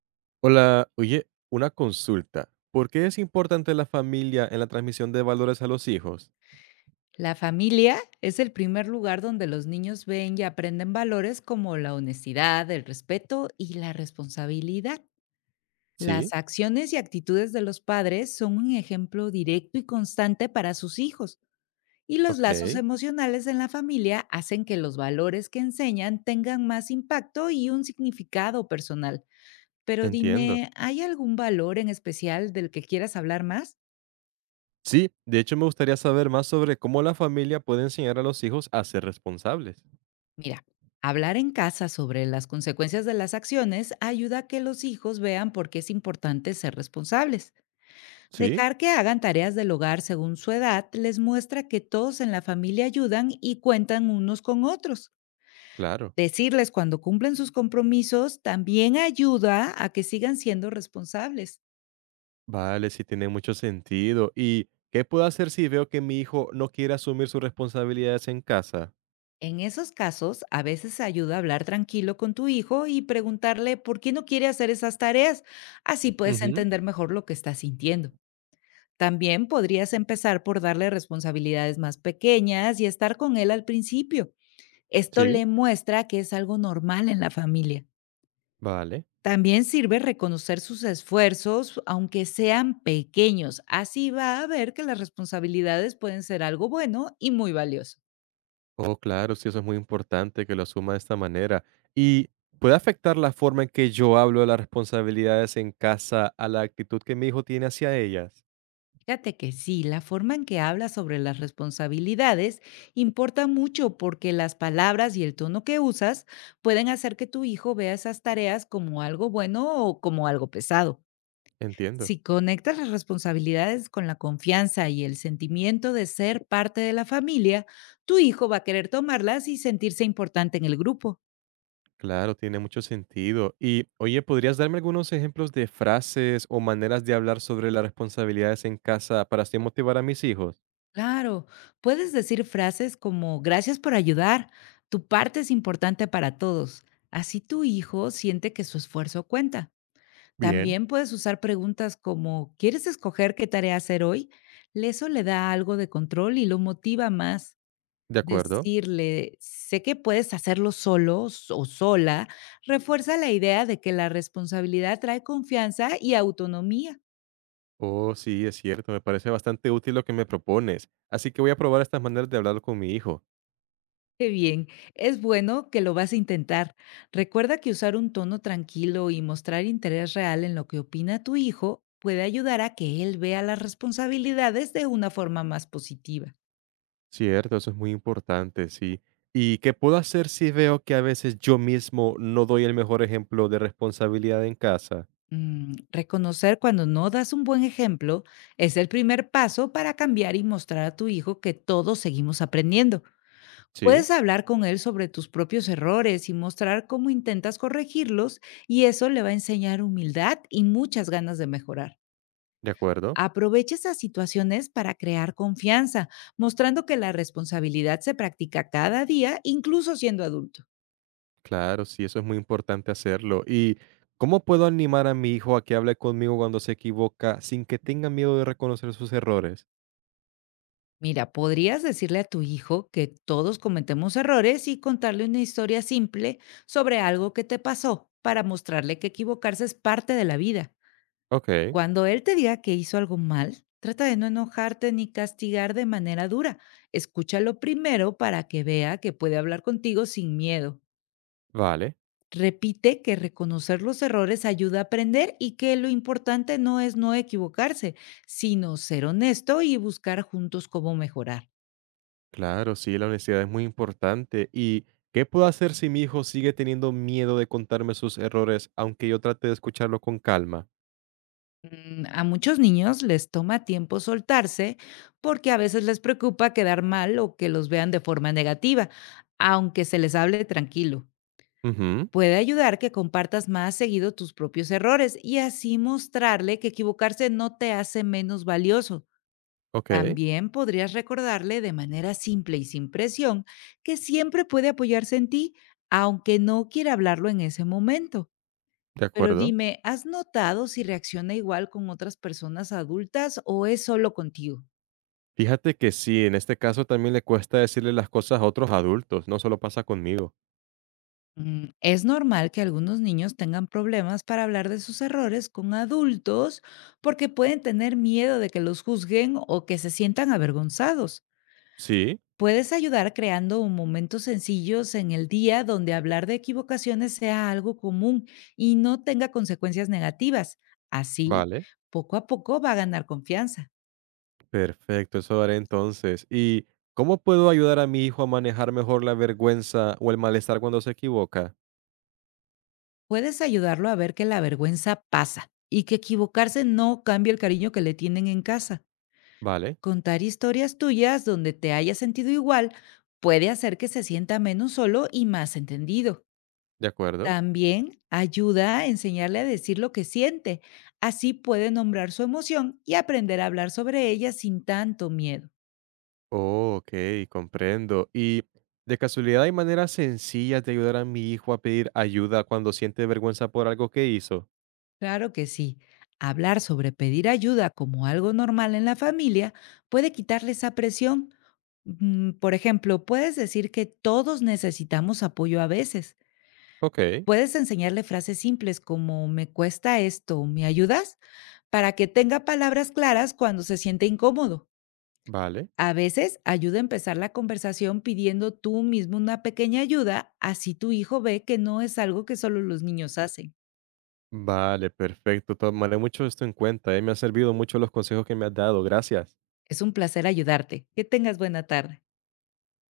Hola, oye, una consulta. ¿Por qué es importante la familia en la transmisión de valores a los hijos? La familia es el primer lugar donde los niños ven y aprenden valores como la honestidad, el respeto y la responsabilidad. Las Sí, acciones y actitudes de los padres son un ejemplo directo y constante para sus hijos, y los lazos ok, emocionales en la familia hacen que los valores que enseñan tengan más impacto y un significado personal. Pero entiendo. dime, ¿hay algún valor en especial del que quieras hablar más? Sí, de hecho me gustaría saber más sobre cómo la familia puede enseñar a los hijos a ser responsables. Mira, hablar en casa sobre las consecuencias de las acciones ayuda a que los hijos vean por qué es importante ser responsables. Sí, Dejar que hagan tareas del hogar según su edad les muestra que todos en la familia ayudan y cuentan unos con otros. claro. Decirles cuando cumplen sus compromisos también ayuda a que sigan siendo responsables. Vale, sí tiene mucho sentido. ¿Y qué puedo hacer si veo que mi hijo no quiere asumir sus responsabilidades en casa? En esos casos, a veces ayuda a hablar tranquilo con tu hijo y preguntarle por qué no quiere hacer esas tareas. Así puedes Ujú, entender mejor lo que está sintiendo. También podrías empezar por darle responsabilidades más pequeñas y estar con él al principio. Esto sí, le muestra que es algo normal en la familia. vale. También sirve reconocer sus esfuerzos, aunque sean pequeños. Así va a ver que las responsabilidades pueden ser algo bueno y muy valioso. Oh, claro, sí, eso es muy importante que lo asuma de esta manera. ¿Y puede afectar la forma en que yo hablo de las responsabilidades en casa a la actitud que mi hijo tiene hacia ellas? Fíjate que sí, la forma en que habla sobre las responsabilidades importa mucho, porque las palabras y el tono que usas pueden hacer que tu hijo vea esas tareas como algo bueno o como algo pesado. Entiendo. Si conectas las responsabilidades con la confianza y el sentimiento de ser parte de la familia, tu hijo va a querer tomarlas y sentirse importante en el grupo. Claro, tiene mucho sentido. Y, oye, ¿podrías darme algunos ejemplos de frases o maneras de hablar sobre las responsabilidades en casa para así motivar a mis hijos? Claro, puedes decir frases como: "Gracias por ayudar, tu parte es importante para todos". Así tu hijo siente que su esfuerzo cuenta. Bien, También puedes usar preguntas como: ¿quieres escoger qué tarea hacer hoy? Eso le da algo de control y lo motiva más. de acuerdo. Decirle: "Sé que puedes hacerlo o sola", refuerza la idea de que la responsabilidad trae confianza y autonomía. Oh, sí, es cierto, me parece bastante útil lo que me propones. Así que voy a probar estas maneras de hablar con mi hijo. Qué bien, es bueno que lo vas a intentar. Recuerda que usar un tono tranquilo y mostrar interés real en lo que opina tu hijo puede ayudar a que él vea las responsabilidades de una forma más positiva. Cierto, eso es muy importante, sí. ¿Y qué puedo hacer si veo que a veces yo mismo no doy el mejor ejemplo de responsabilidad en casa? Reconocer cuando no das un buen ejemplo es el primer paso para cambiar y mostrar a tu hijo que todos seguimos aprendiendo. Sí, Puedes hablar con él sobre tus propios errores y mostrar cómo intentas corregirlos, y eso le va a enseñar humildad y muchas ganas de mejorar. de acuerdo. Aprovecha esas situaciones para crear confianza, mostrando que la responsabilidad se practica cada día, incluso siendo adulto. Claro, sí, eso es muy importante hacerlo. ¿Y cómo puedo animar a mi hijo a que hable conmigo cuando se equivoca sin que tenga miedo de reconocer sus errores? Mira, podrías decirle a tu hijo que todos cometemos errores y contarle una historia simple sobre algo que te pasó, para mostrarle que equivocarse es parte de la vida. Ok, Cuando él te diga que hizo algo mal, trata de no enojarte ni castigar de manera dura. Escúchalo primero para que vea que puede hablar contigo sin miedo. vale. Repite que reconocer los errores ayuda a aprender y que lo importante no es no equivocarse, sino ser honesto y buscar juntos cómo mejorar. Claro, sí, la honestidad es muy importante. ¿Y qué puedo hacer si mi hijo sigue teniendo miedo de contarme sus errores, aunque yo trate de escucharlo con calma? A muchos niños les toma tiempo soltarse, porque a veces les preocupa quedar mal o que los vean de forma negativa, aunque se les hable tranquilo. Ujú, Puede ayudar que compartas más seguido tus propios errores y así mostrarle que equivocarse no te hace menos valioso. ok. También podrías recordarle, de manera simple y sin presión, que siempre puede apoyarse en ti, aunque no quiera hablarlo en ese momento. De Pero acuerdo. dime, ¿has notado si reacciona igual con otras personas adultas o es solo contigo? Fíjate que sí, en este caso también le cuesta decirle las cosas a otros adultos, no solo pasa conmigo. Es normal que algunos niños tengan problemas para hablar de sus errores con adultos, porque pueden tener miedo de que los juzguen o que se sientan avergonzados. Sí, Puedes ayudar creando un momentos sencillos en el día donde hablar de equivocaciones sea algo común y no tenga consecuencias negativas. Así, vale. poco a poco, va a ganar confianza. Perfecto, eso haré entonces. ¿Y cómo puedo ayudar a mi hijo a manejar mejor la vergüenza o el malestar cuando se equivoca? Puedes ayudarlo a ver que la vergüenza pasa y que equivocarse no cambia el cariño que le tienen en casa. Vale, Contar historias tuyas donde te hayas sentido igual puede hacer que se sienta menos solo y más entendido. de acuerdo. También ayuda a enseñarle a decir lo que siente. Así puede nombrar su emoción y aprender a hablar sobre ella sin tanto miedo. Oh, ok, comprendo. ¿Y de casualidad hay maneras sencillas de ayudar a mi hijo a pedir ayuda cuando siente vergüenza por algo que hizo? Claro que sí. Hablar sobre pedir ayuda como algo normal en la familia puede quitarle esa presión. Por ejemplo, puedes decir que todos necesitamos apoyo a veces. Ok, Puedes enseñarle frases simples como: "Me cuesta esto, ¿me ayudas?". Para que tenga palabras claras cuando se siente incómodo. vale. A veces ayuda a empezar la conversación pidiendo tú mismo una pequeña ayuda, así tu hijo ve que no es algo que solo los niños hacen. Vale, perfecto. Tomaré mucho esto en cuenta, ¿eh? Me han servido mucho los consejos que me has dado. Gracias. Es un placer ayudarte. Que tengas buena tarde.